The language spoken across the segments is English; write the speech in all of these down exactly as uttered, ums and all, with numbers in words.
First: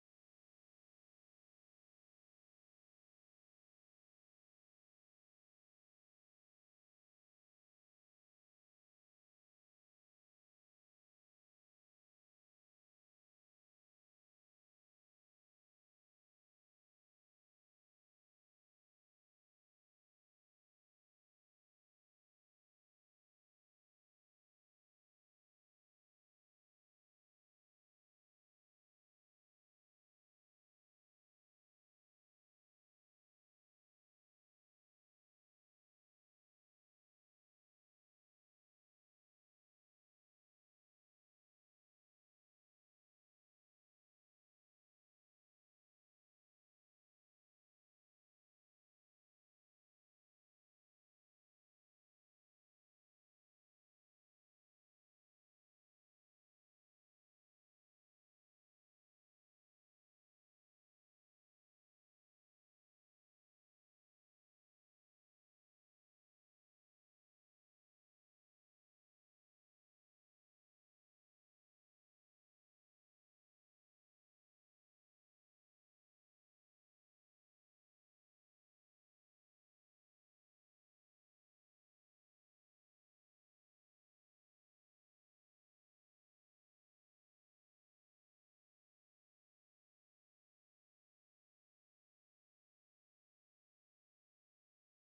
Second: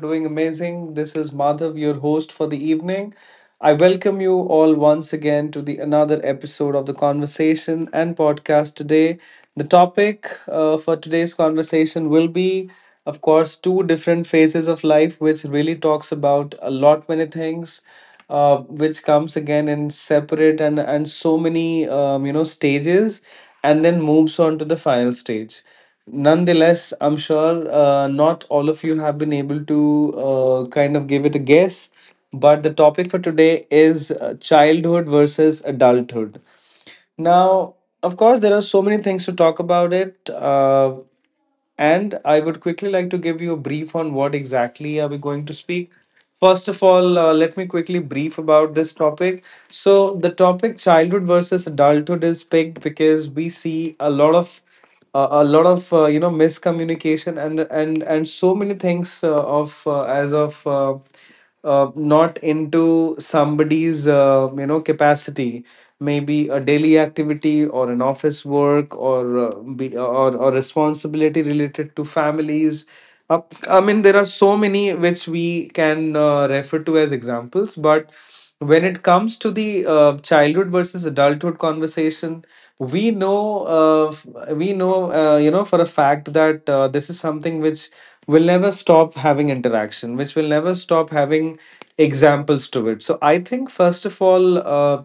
doing amazing. This is Madhav, your host for the evening. I welcome you all once again to the another episode of the conversation and podcast today. The topic uh, for today's conversation will be, of course, two different phases of life, which really talks about a lot many things, uh, which comes again in separate and and so many um, you know stages, and then moves on to the final stage. Nonetheless, I'm sure uh, not all of you have been able to uh, kind of give it a guess, but the topic for today is uh, childhood versus adulthood. Now, of course, there are so many things to talk about it. Uh, and I would quickly like to give you a brief on what exactly are we going to speak. First of all, uh, let me quickly brief about this topic. So the topic childhood versus adulthood is picked because we see a lot of uh, a lot of uh, you know miscommunication and and and so many things uh, of uh, as of uh, uh, not into somebody's uh, you know capacity, maybe a daily activity or an office work, or uh, be, or or responsibility related to families. Up i mean there are so many which we can uh, refer to as examples, but when it comes to the uh, childhood versus adulthood conversation, we know uh, f- we know uh, you know for a fact that uh, this is something which will never stop having interaction, which will never stop having examples to it. So I think, first of all, uh,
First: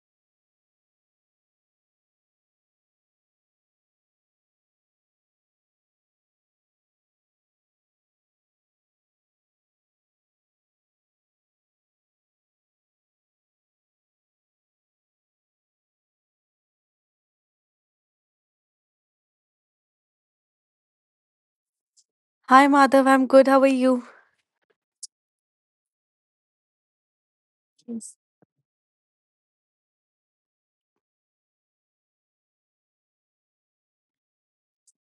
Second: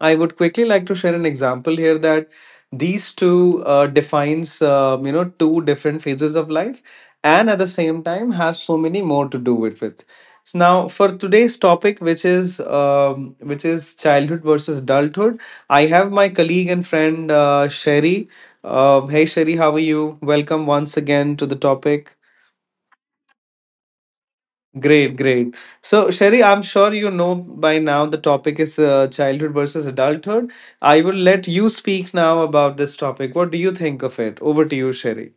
I would quickly like to share an example here that these two uh, defines uh, you know two different phases of life, and at the same time has so many more to do with it. So now for today's topic, which is um, which is childhood versus adulthood, I have my colleague and friend uh, Sherry. Um, hey Sherry, how are you? Welcome once again to the topic. Hi, Madhav. I'm good. How are you? Great, great. So Sherry, I'm sure you know by now the Yes. topic is uh, childhood versus adulthood. I will let you speak now about this topic. What do you think of it? Over to you, Sherry.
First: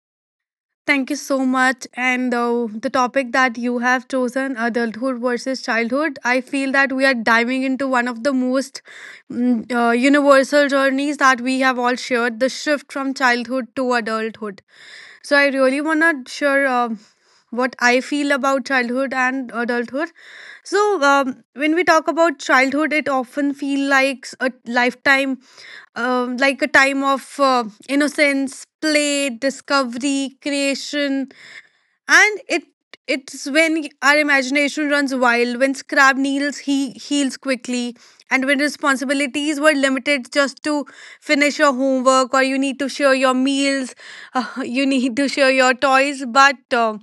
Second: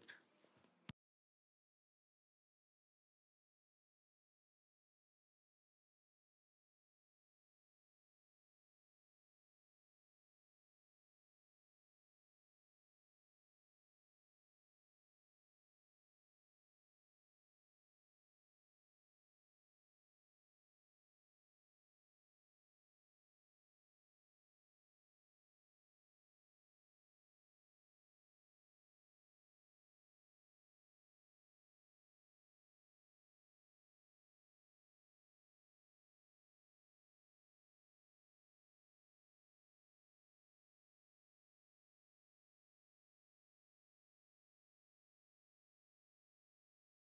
Thank you so much. And uh, the topic that you have chosen, adulthood versus childhood, I feel that we are diving into one of the most mm, uh, universal journeys that we have all shared the shift from childhood to adulthood. So, I really want to share uh, what I feel about childhood and adulthood. So, um, when we talk about childhood, it often feels like a lifetime, um, like a time of uh, innocence, play, discovery, creation, and it it's when our imagination runs wild, when scrap kneels, he heals quickly, and when responsibilities were limited just to finish your homework or you need to share your meals, uh, you need to share your toys, but. Uh,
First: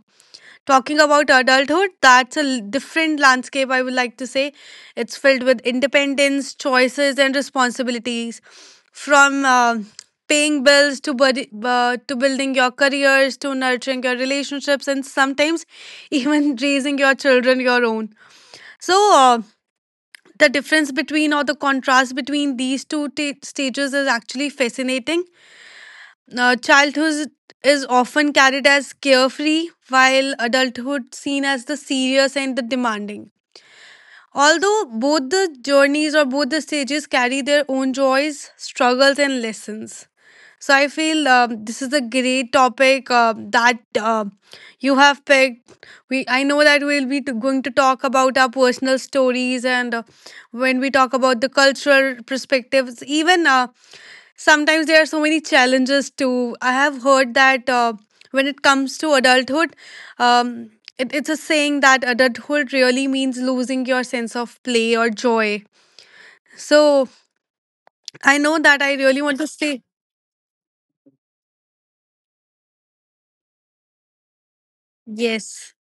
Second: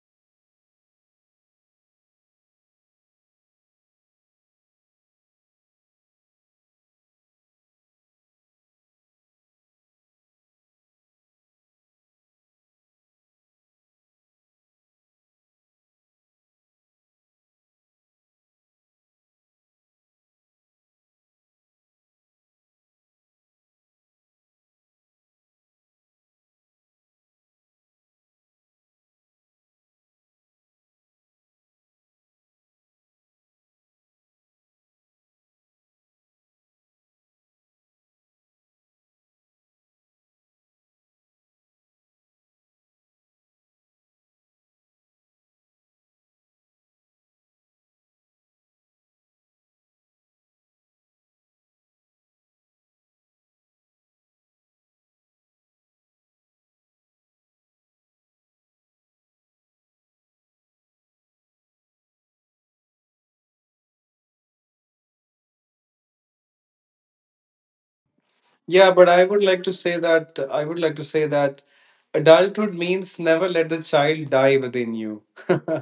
Talking about adulthood, that's a l- different landscape, I would like to say. It's filled with independence, choices, and responsibilities from uh, paying bills to, budi- uh, to building your careers, to nurturing your relationships, and sometimes even raising your children your own. So, uh, the difference between or the contrast between these two ta stages is actually fascinating. Uh, childhood is often carried as carefree, while adulthood seen as the serious and the demanding. Although both the journeys or both the stages carry their own joys, struggles, and lessons. So I feel, um, this is a great topic uh, that uh, you have picked. We I know that we'll be t- going to talk about our personal stories, and uh, when we talk about the cultural perspectives, even uh, sometimes there are so many challenges too. I have heard that uh, when it comes to adulthood, um, it, it's a saying that adulthood really means losing your sense of play or joy. So I know that Yeah, I but really I want would to like to say say that I would like to say that adulthood means never let the child die within you. yes,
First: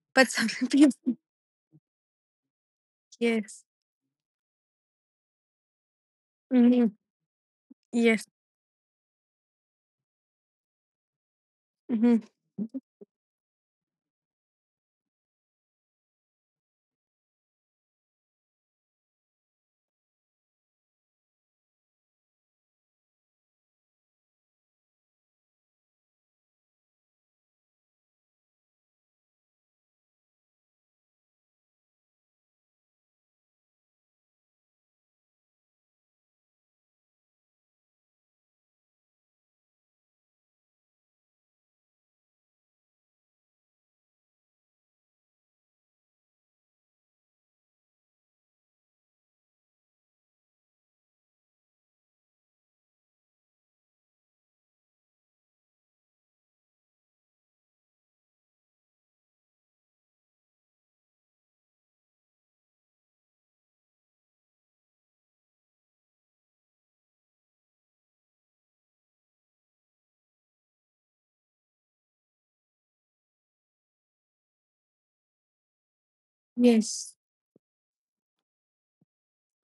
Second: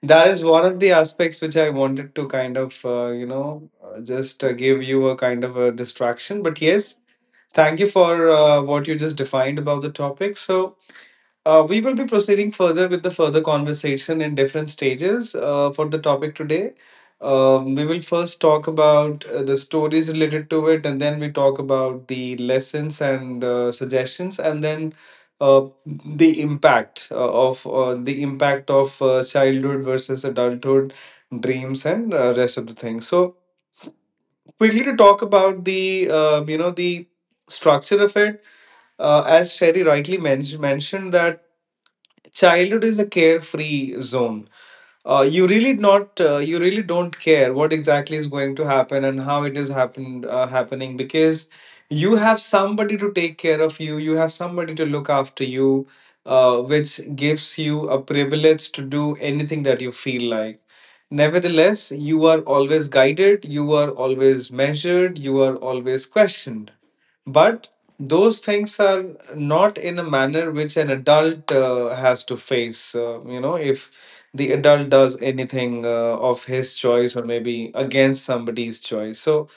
That but is one of the sometimes, aspects which I wanted to kind of uh, you yes. know uh, just uh, give you a kind of a distraction. But Mhm. yes, thank you Yes. for uh, what you just defined about the topic. So uh, we will be Mhm. proceeding further with the further conversation in different stages uh, for the topic today. Um, we will first talk about uh, the stories related to it, and then we talk about the lessons and uh, suggestions, and then uh, the impact uh, of uh, the impact of uh, childhood versus adulthood dreams and uh, rest of the things. So quickly to talk about the um, you know the structure of it, uh, as Sherry rightly men- mentioned, that childhood is a carefree zone. Uh, you really not, uh, you really don't care what exactly is going to happen and how it is happened uh, happening, because you have somebody to take care of you, you have somebody to look after you, uh, which gives you a privilege to do anything that you feel like. Nevertheless, you are always guided, you are always measured, you are always questioned, but those things are not in a manner which an adult uh, has to face. Uh, you know, if the adult does anything uh, of his choice or maybe against somebody's choice. So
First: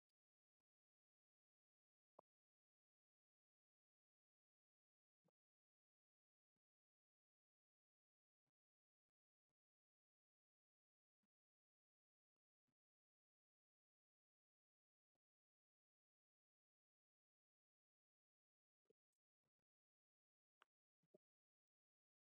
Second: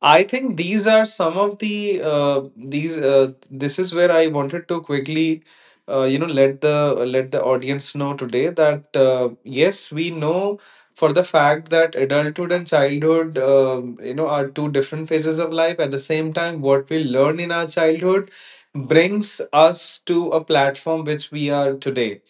I think these are some of the uh, these uh, this is where I wanted to quickly uh, you know let the let the audience know today that uh, yes, we know for the fact that adulthood and childhood um, you know are two different phases of life. At the same time, what we learn in our childhood brings us to a platform which we are today.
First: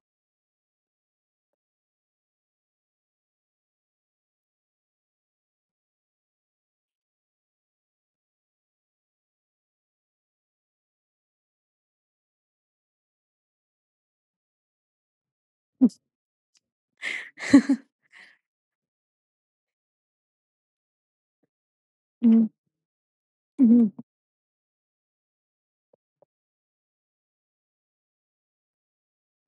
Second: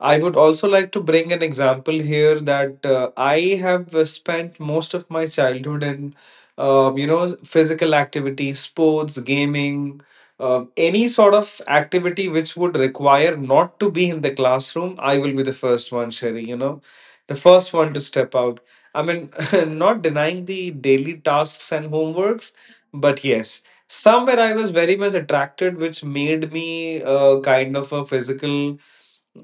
I would also like to bring an example here that uh, I have uh, spent most of my childhood in, um, you know, physical activity, sports, gaming, um, any sort of activity which would require not to be in the classroom. I will be the first one, Sherry, you know, the first one to step out. I mean, not denying the daily tasks and Mhm. homeworks, but yes, Mhm. somewhere I was very much attracted, which made me uh, kind of a physical,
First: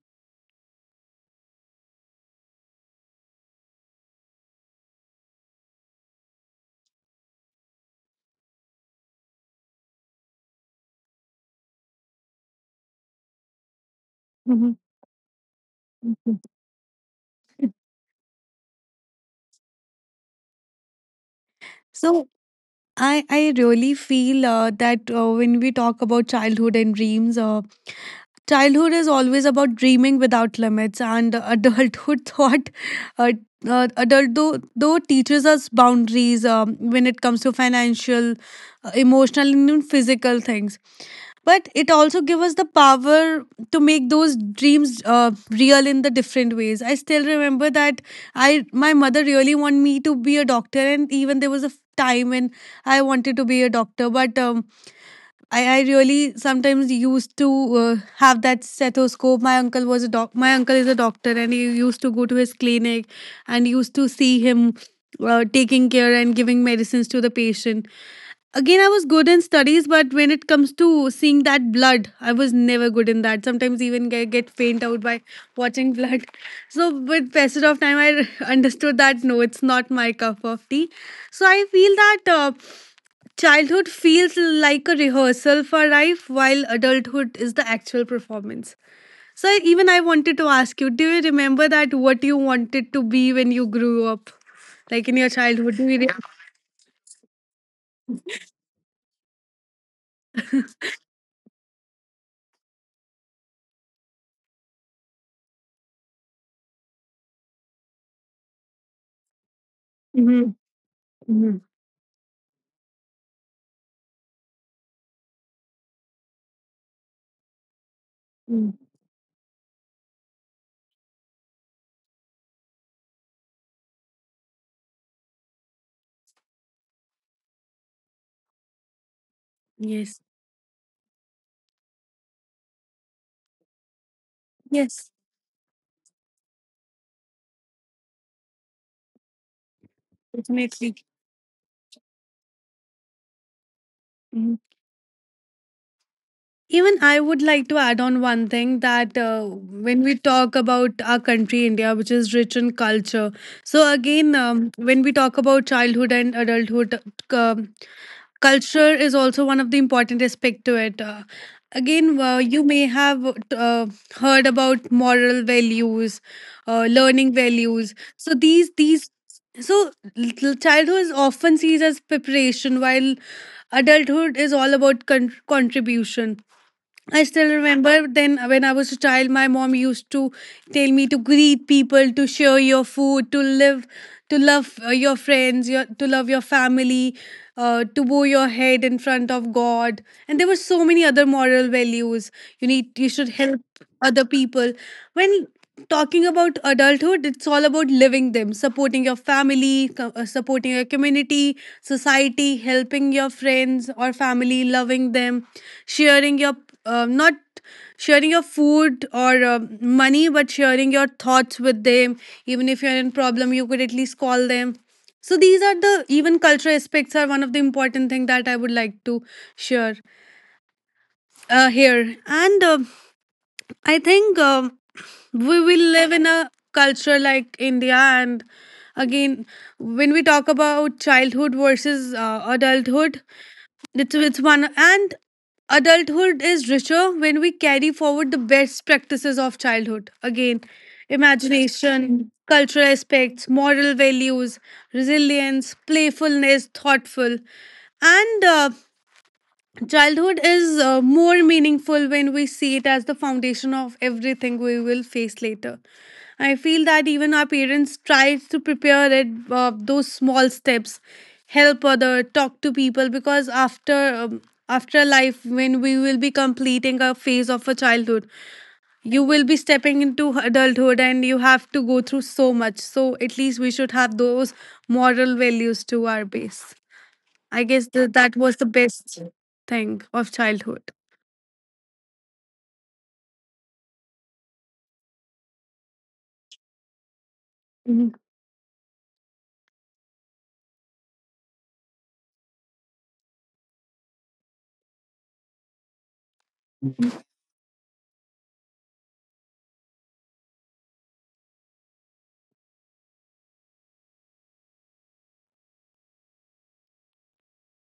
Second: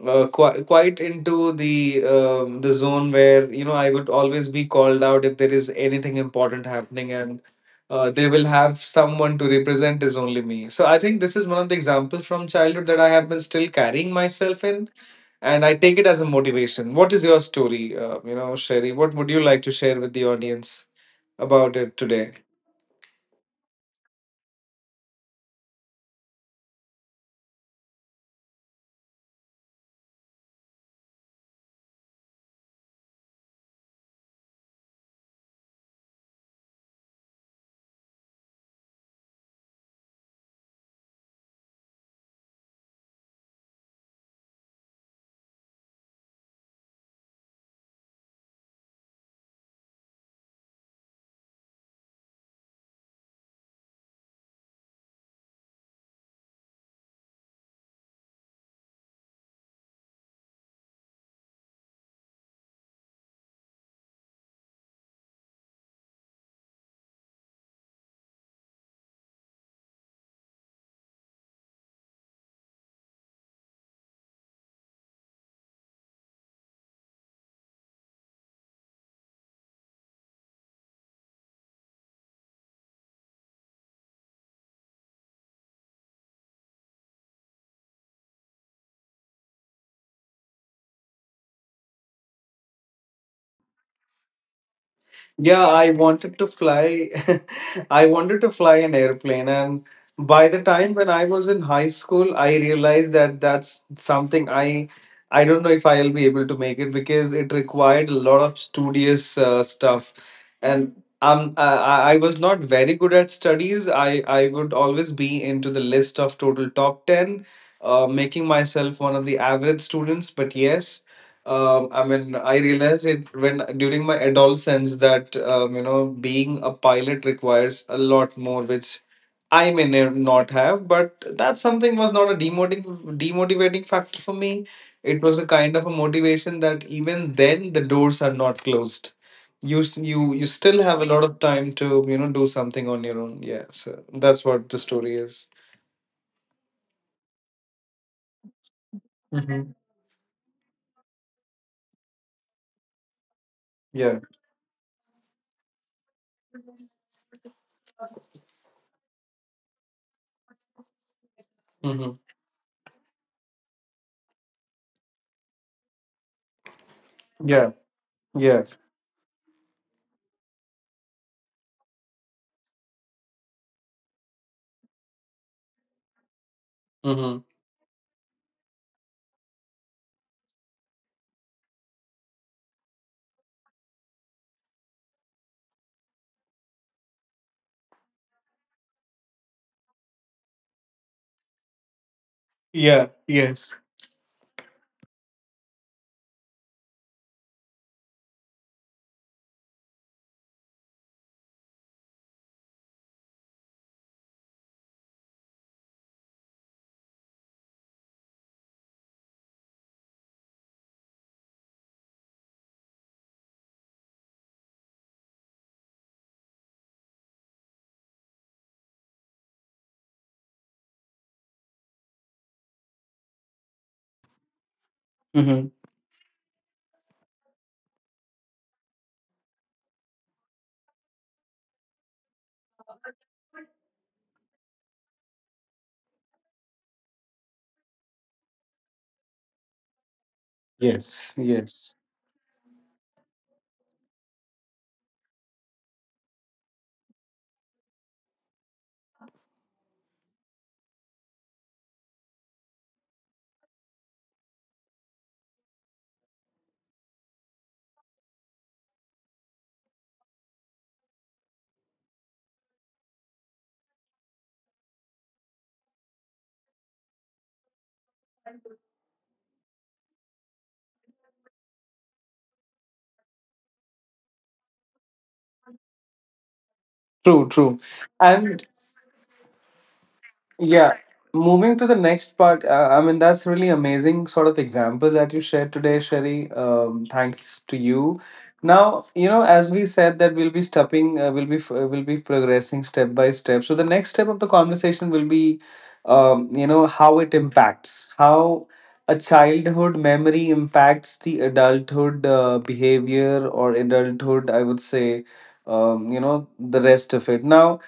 uh, quite quite into the um, the zone where, you know, I would always be called out if there is anything important happening, and uh, they will have someone to represent is only me. So I think this is one of the examples from childhood that I have been still carrying myself Mhm. in, and I take it as a Mhm. motivation. What is your story, uh, you know, Sherry? What would you like to share with the audience about it So today? I I really feel uh, that uh, when we talk about childhood and dreams, uh, childhood is always about dreaming without limits, and adulthood thought. Uh, uh, Adult though, though teaches us boundaries, um, when it comes to financial, uh, emotional, and even physical things, but it also gives us the power to make those dreams uh, real in the different ways. I still remember that I my mother really wanted me to be a doctor, and even there was a time when I wanted to be a doctor, but um, I, I really sometimes used to uh, have that stethoscope. My uncle was a doc. My uncle is a doctor, and he used to go to his clinic, and used to see him uh, taking care and giving medicines to the patient. Again, I was good in studies, but when it comes to seeing that blood, I was never good in that. Sometimes even get, get faint out by watching blood. So with passage of time, I understood that no, it's not my cup of tea. So I feel that. Uh, Childhood feels like a rehearsal for life, while adulthood is the actual performance. So, even I wanted to ask you, do you remember that what you wanted to be when you grew up? Like in your Yeah, childhood? I Do you re- wanted to fly. I wanted to fly an airplane. And by the time when I was in high school, I realized that that's something I I don't know if I'll be able to make it, because it required a lot of studious uh, stuff. Mhm, And um, mhm, I, I I was not very good at studies. I, I would always be into the list of total top ten, uh, making mhm. myself one of the average students. But yes, um, I mean, I realized it when during my adolescence that um, you know being a pilot requires a lot more, which I may ne- Yes. not have. But that something was not a demotiv- demotivating factor for me. Yes, It was a kind of a motivation that even then the doors are not closed. You s- you, you still definitely. have a lot of time to, you know, do something on your own. Yeah, so that's Mhm. what the story is. Even I would like to add on one thing that uh, Hmm. when we talk about our country, India, which is rich in culture. So, Yeah. again, um, when we talk about childhood and adulthood, um, culture is also one of the important aspect to it. Uh, hmm. again uh, You may have uh, heard about moral values, uh, learning Yeah. values, so these Yes. these so little childhood is often seen as preparation while adulthood is all about con- contribution. I Hmm. still remember then when I was a child, my mom used to tell me to greet people, to share your food, to live, to love uh, your friends, your, to love your family, uh, to bow your head in front of God. And there were so many other moral values. You need, Yeah. you should help Yes. other people. When talking about adulthood, it's all about living them, supporting your family, co- uh, supporting your community, society, helping your friends or family, loving them, sharing your, uh, not sharing your food or uh, money, but sharing your thoughts with them. Even if you're in problem, you could at least call them. So these are the even cultural aspects are one of the important thing that I would like to share uh, here and. Uh, I think, um, we Mm-hmm. will live in a culture like India, and again, when we talk about childhood versus uh, adulthood, it's it's one, and adulthood is richer when we carry forward the best practices of childhood. Again, Yes, yes. imagination, cultural aspects, moral values, resilience, playfulness, thoughtful, and uh, childhood is uh, more meaningful when we see it as the foundation of everything we will face later. I feel that even our parents try to prepare it, uh, those small steps, help other, talk to people, because after um, after life, when we will be completing a phase of a childhood, you will be stepping into adulthood, and you have to go through so much. So at least we should have those moral values to our base. True, I true. guess the, that was And the best thing of yeah. childhood. Moving to the next part, uh, I mean, that's really amazing sort of example that you shared today, Sherry. Um, thanks to you. Now, you know, as we said that we'll be stepping, uh, we'll be f- uh, we'll be progressing step by step. So the next step of the conversation will be, um, you know, how it impacts, how a childhood memory impacts the adulthood uh, behavior or adulthood, I would say, um, you know, the rest of it. Now,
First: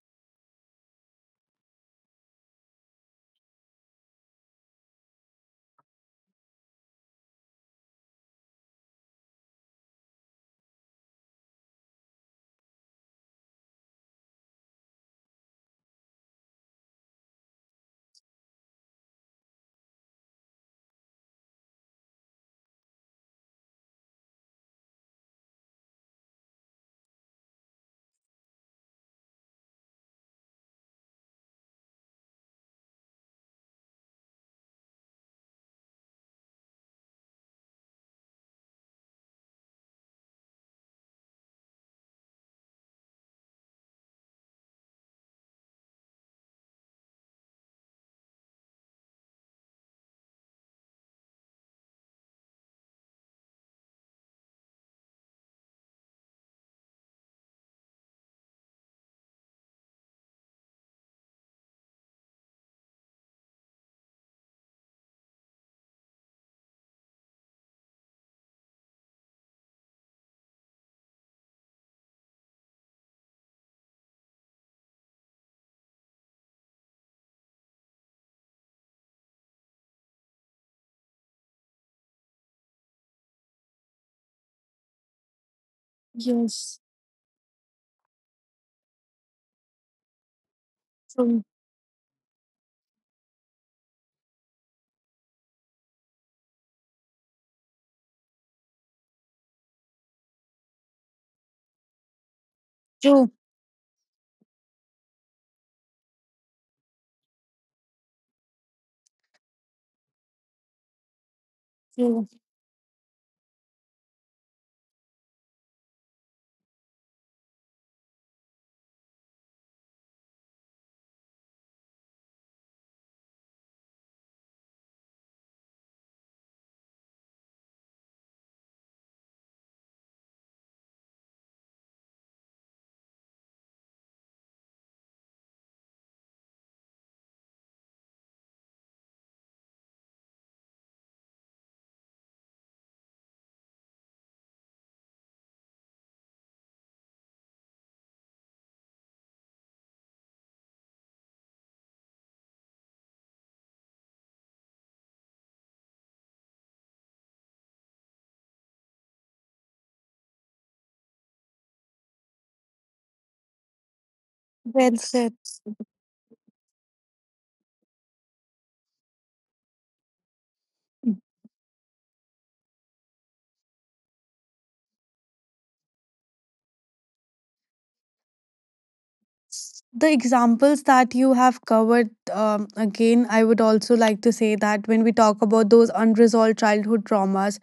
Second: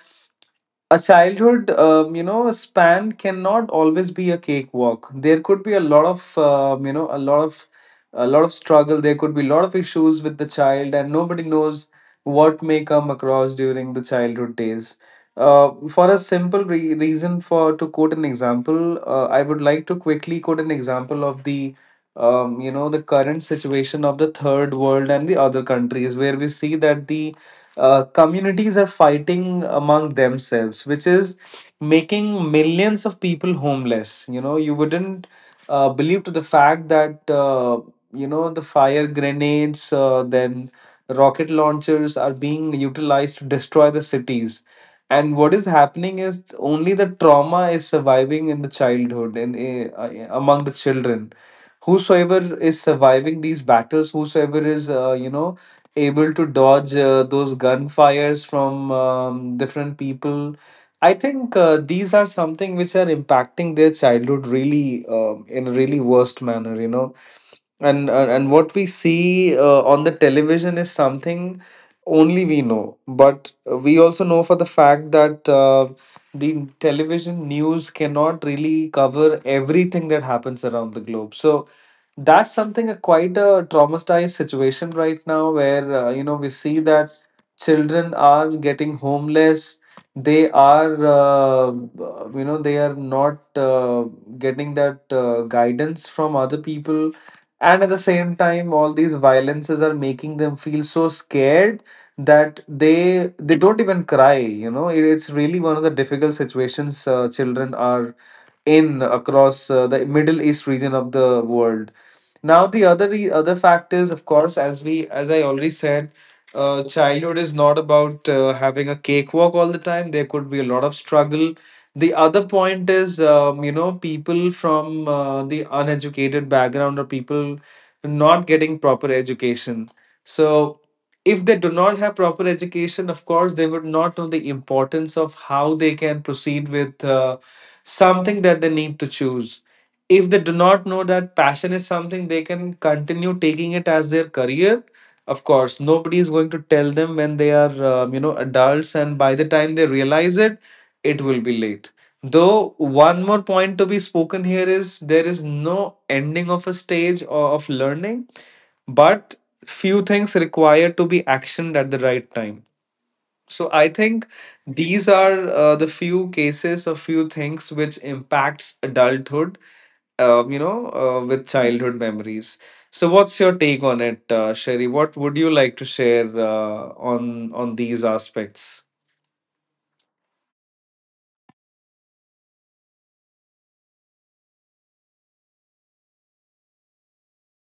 a childhood um, you know span cannot always be a cakewalk. There could be a lot of um, you know a lot of a lot of struggle. There could be a lot of issues with the child, and nobody knows what may come across during the childhood days. uh, for a simple re- reason, for to quote an example, uh, I would like to quickly quote an example of the um, you know the current situation of the third world and the other countries, where we see that the uh, communities are fighting among themselves, which is making millions of people homeless. You know, you wouldn't uh, believe to the fact that uh, you know, the fire grenades, uh, then rocket launchers are being utilized to destroy the cities. And what is happening is only the trauma is surviving in the childhood and uh, among the children. Whosoever is surviving these battles, whosoever is uh, you know able to dodge uh, those gunfires from um, different people. I think uh, these are something which are impacting their childhood really um in a really worst manner, you know. And and and what we see uh, on the television is something only we know, but we also know for the fact that uh, the television news cannot really cover everything that happens around the globe. So that's something a quite a traumatized situation right now, where uh, you know we see Yes, that children are getting homeless. They are, true. uh, you know, they are not uh, getting that uh, guidance from other people, and at the same time all these violences are making them feel so scared that they So they don't even cry, you know. It- it's really one of the difficult situations uh, children are in across uh, the Middle East region of the world. Now, the other re- other factors, of course, as we as I already said, uh, childhood is not about uh, having a cakewalk all the time. There could be a lot of struggle. The other point is, um, you know, people from uh, the uneducated background or people not getting proper education. So, if they do not have proper education, of course, they would not know the importance of how they can proceed with. Uh, something that they need to choose. If they do not know that passion is something they can continue taking it as their career, of course, nobody is going to tell them when they are, um, you know, adults, and by the time they realize it, it will be late. Though one more point to be spoken here is there is no ending of a stage or of learning, but few things require to be actioned at the right time, so I think these are uh, the few cases or few things which impacts adulthood, um, you know, uh, with childhood memories. So what's your take on it, uh, Sherry? What would you like to share uh, on on these aspects? the examples that you have covered, um, again, I would also like to say that when we talk about those unresolved childhood traumas,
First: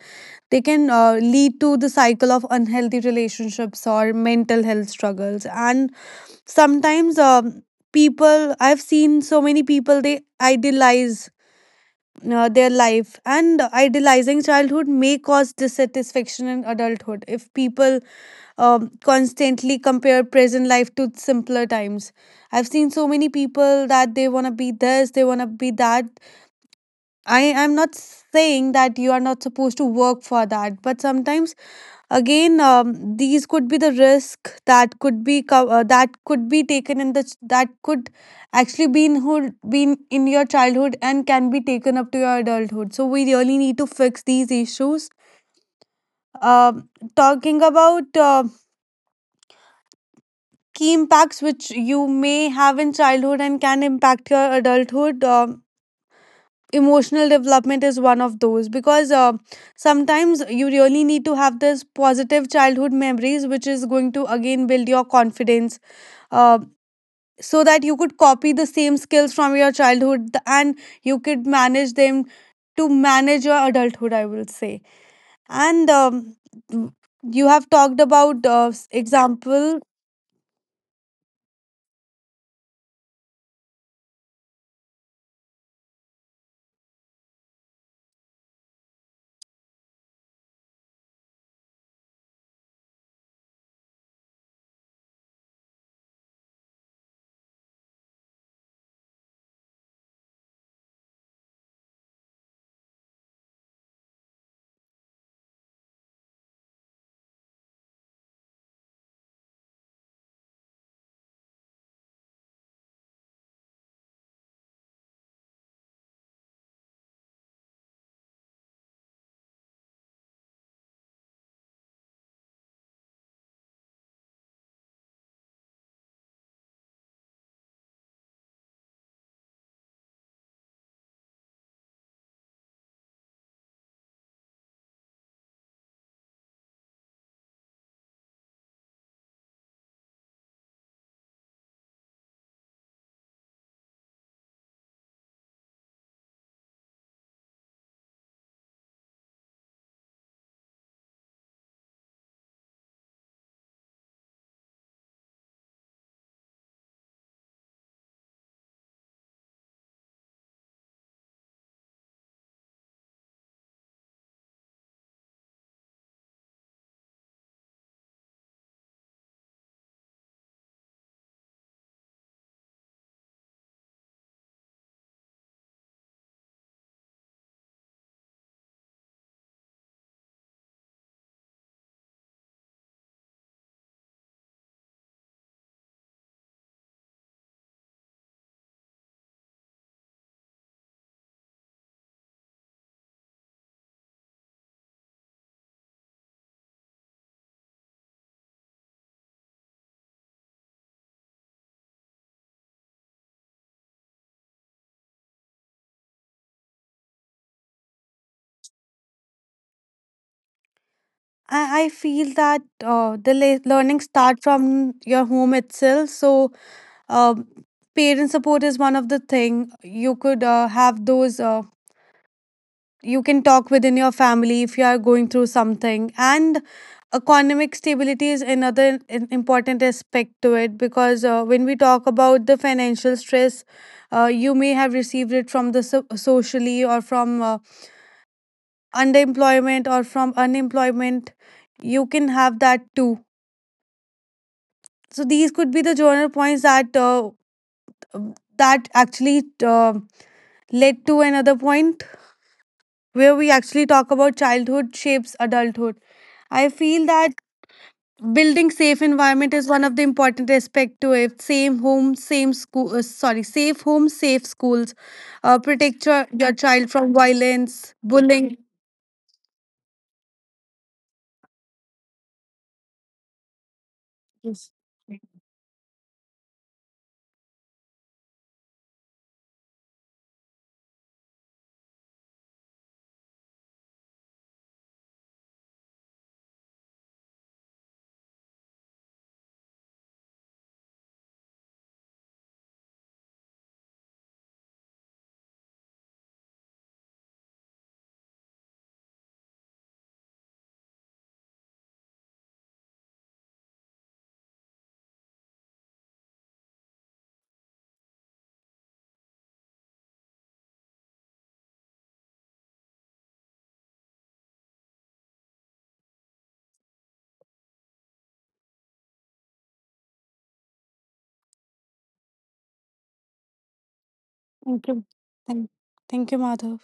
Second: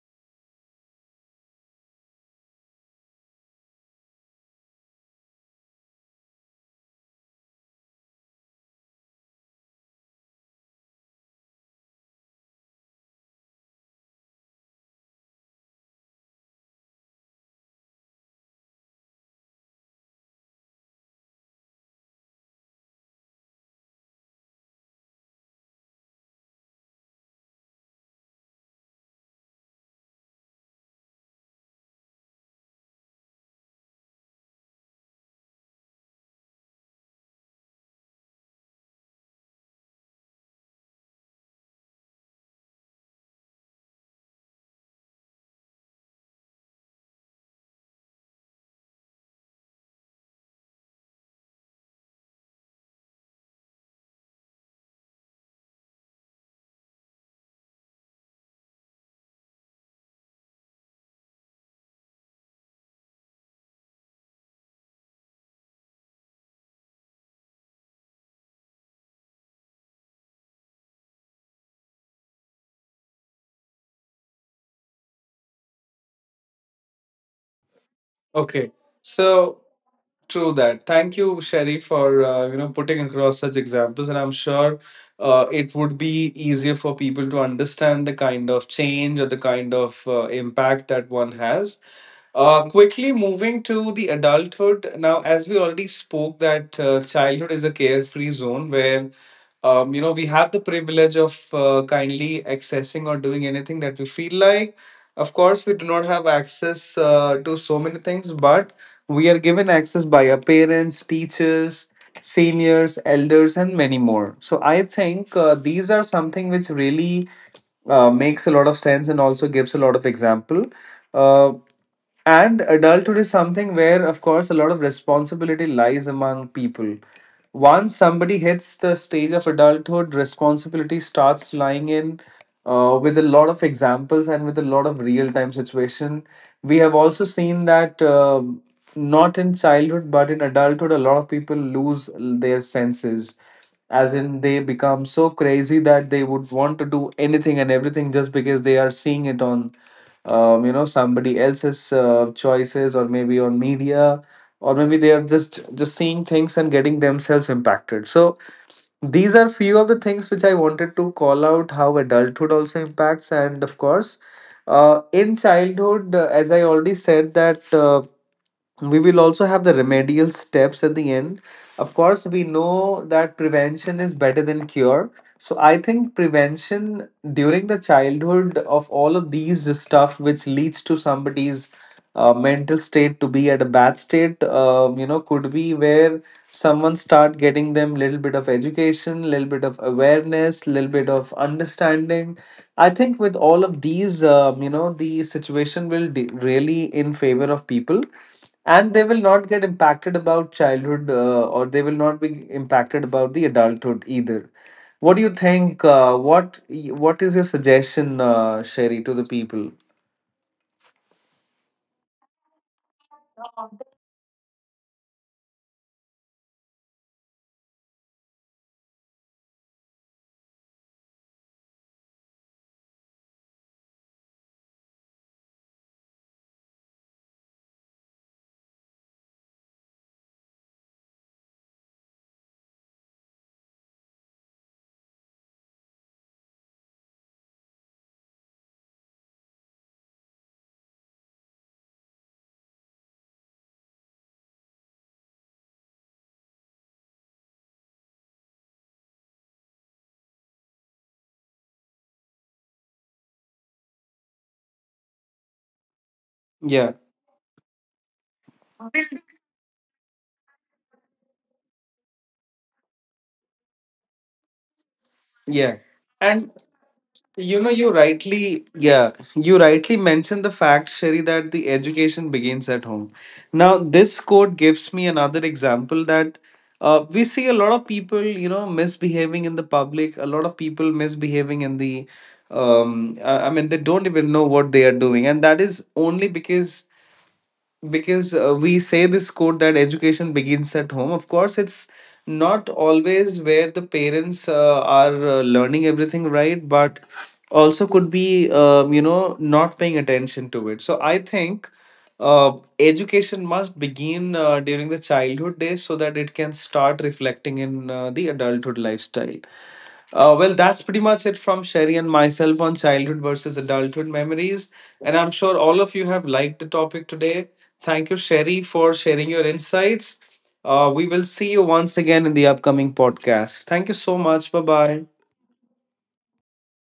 they can uh, lead to the cycle of unhealthy relationships or mental health struggles. And sometimes, um, people, I've seen so many people, they idealize. Uh, their life, and idealizing childhood may cause dissatisfaction in adulthood if people um, constantly compare present life to simpler times. I've seen so many people that they want to be this, they want to be that. I am not saying that you are not supposed to work for that, but sometimes again, um, these could be the risk that could be co- uh, that could be taken in the that could actually be in hood, been in your childhood and can be taken up to your adulthood. So we really need to fix these issues. Um, Talking about uh, key impacts which you may have in childhood and can impact your adulthood. Um emotional development is one of those, because uh, sometimes you really need to have this positive childhood memories, which is going to again build your confidence, uh, so that you could copy the same skills from your childhood and you could manage them to manage your adulthood, I will say. And, um, you have talked about Okay, uh, so example. true that. Thank you, Sherry, for uh, you know putting across such examples, and I'm sure uh, it would be easier for people to understand the kind of change or the kind of uh, impact that one has. Uh, quickly moving to the adulthood. Now, as we already spoke, that uh, childhood is a carefree zone where, um, you know, we have the privilege of uh, kindly accessing or doing anything that we feel like. Of course, we do not have access uh, to so many things, but we are given access by our parents, teachers, seniors, elders, and many more. So, I think uh, these are something which really uh, makes a lot of sense and also gives a lot of example. Uh, and adulthood is something where, of course, a lot of responsibility lies among people. Once somebody hits the stage of adulthood, responsibility starts lying in uh, with a lot of examples and with a lot of real time situation. We have also seen that um not in childhood but in adulthood, a lot of people lose their senses, as in they become so crazy that they would want to do anything and everything just because they are seeing it on um, you know somebody else's uh, choices, or maybe on media, or maybe they are just just seeing things and getting themselves impacted. So these are few of the things which I wanted to call out how adulthood also impacts. And of course, uh, in childhood, uh, as I already said, that uh, we will also have the remedial steps at the end. Of course, we know that prevention is better than cure. So I think prevention during the childhood of all of these stuff, which leads to somebody's uh, mental state to be at a bad state, um, you know, could be where someone start getting them little bit of education, little bit of awareness, little bit of understanding. I think with all of these um, you know the situation will de- really in favor of people, and they will not get impacted about childhood, uh, or they will not be impacted about the adulthood either. What do you think, uh, what what is your suggestion, uh, Sherry, to the people? I, I feel that uh, the le- learning start from your home itself. So, um, parent support is one of the thing. You could uh, have those. Uh, you can talk within your family if you are going through something, and economic stability is another im- important aspect to it, because uh, when we talk about the financial stress, uh, you may have received it from the so- socially or from uh, underemployment or from unemployment. You can have that too. So these could be the journal points that uh, um, that actually uh, led to another point where we actually talk about childhood shapes adulthood. I Yeah, feel that building safe environment is one of the important aspect to it. Same home, same school. Uh, sorry, safe home, safe schools. Uh, yeah, Protect your, and your child from you know, you violence, rightly, bullying. yeah, you rightly mentioned the fact, Sherry, that the education begins at home. Now, this quote Yes. gives me another example that uh, we see a lot of people, you know, misbehaving in the public, a lot of people misbehaving in the, um, I I mean, they don't even know what they are doing. And that is only because because uh, we say this quote that education begins at home. Of course, it's not always where the parents uh, are uh, learning everything right, but also could be um, you know not paying attention to it. So I think uh, education must begin uh, during the childhood days so that it can start reflecting in uh, the adulthood lifestyle. Uh, well, that's pretty much it from Sherry and myself on childhood versus adulthood memories. And I'm sure all of you have liked the topic today. Thank you, Sherry, for sharing your insights. Uh, we will see you once again in the upcoming podcast. Thank you so much. Bye Thank you. bye. Thank, thank you, Madhav.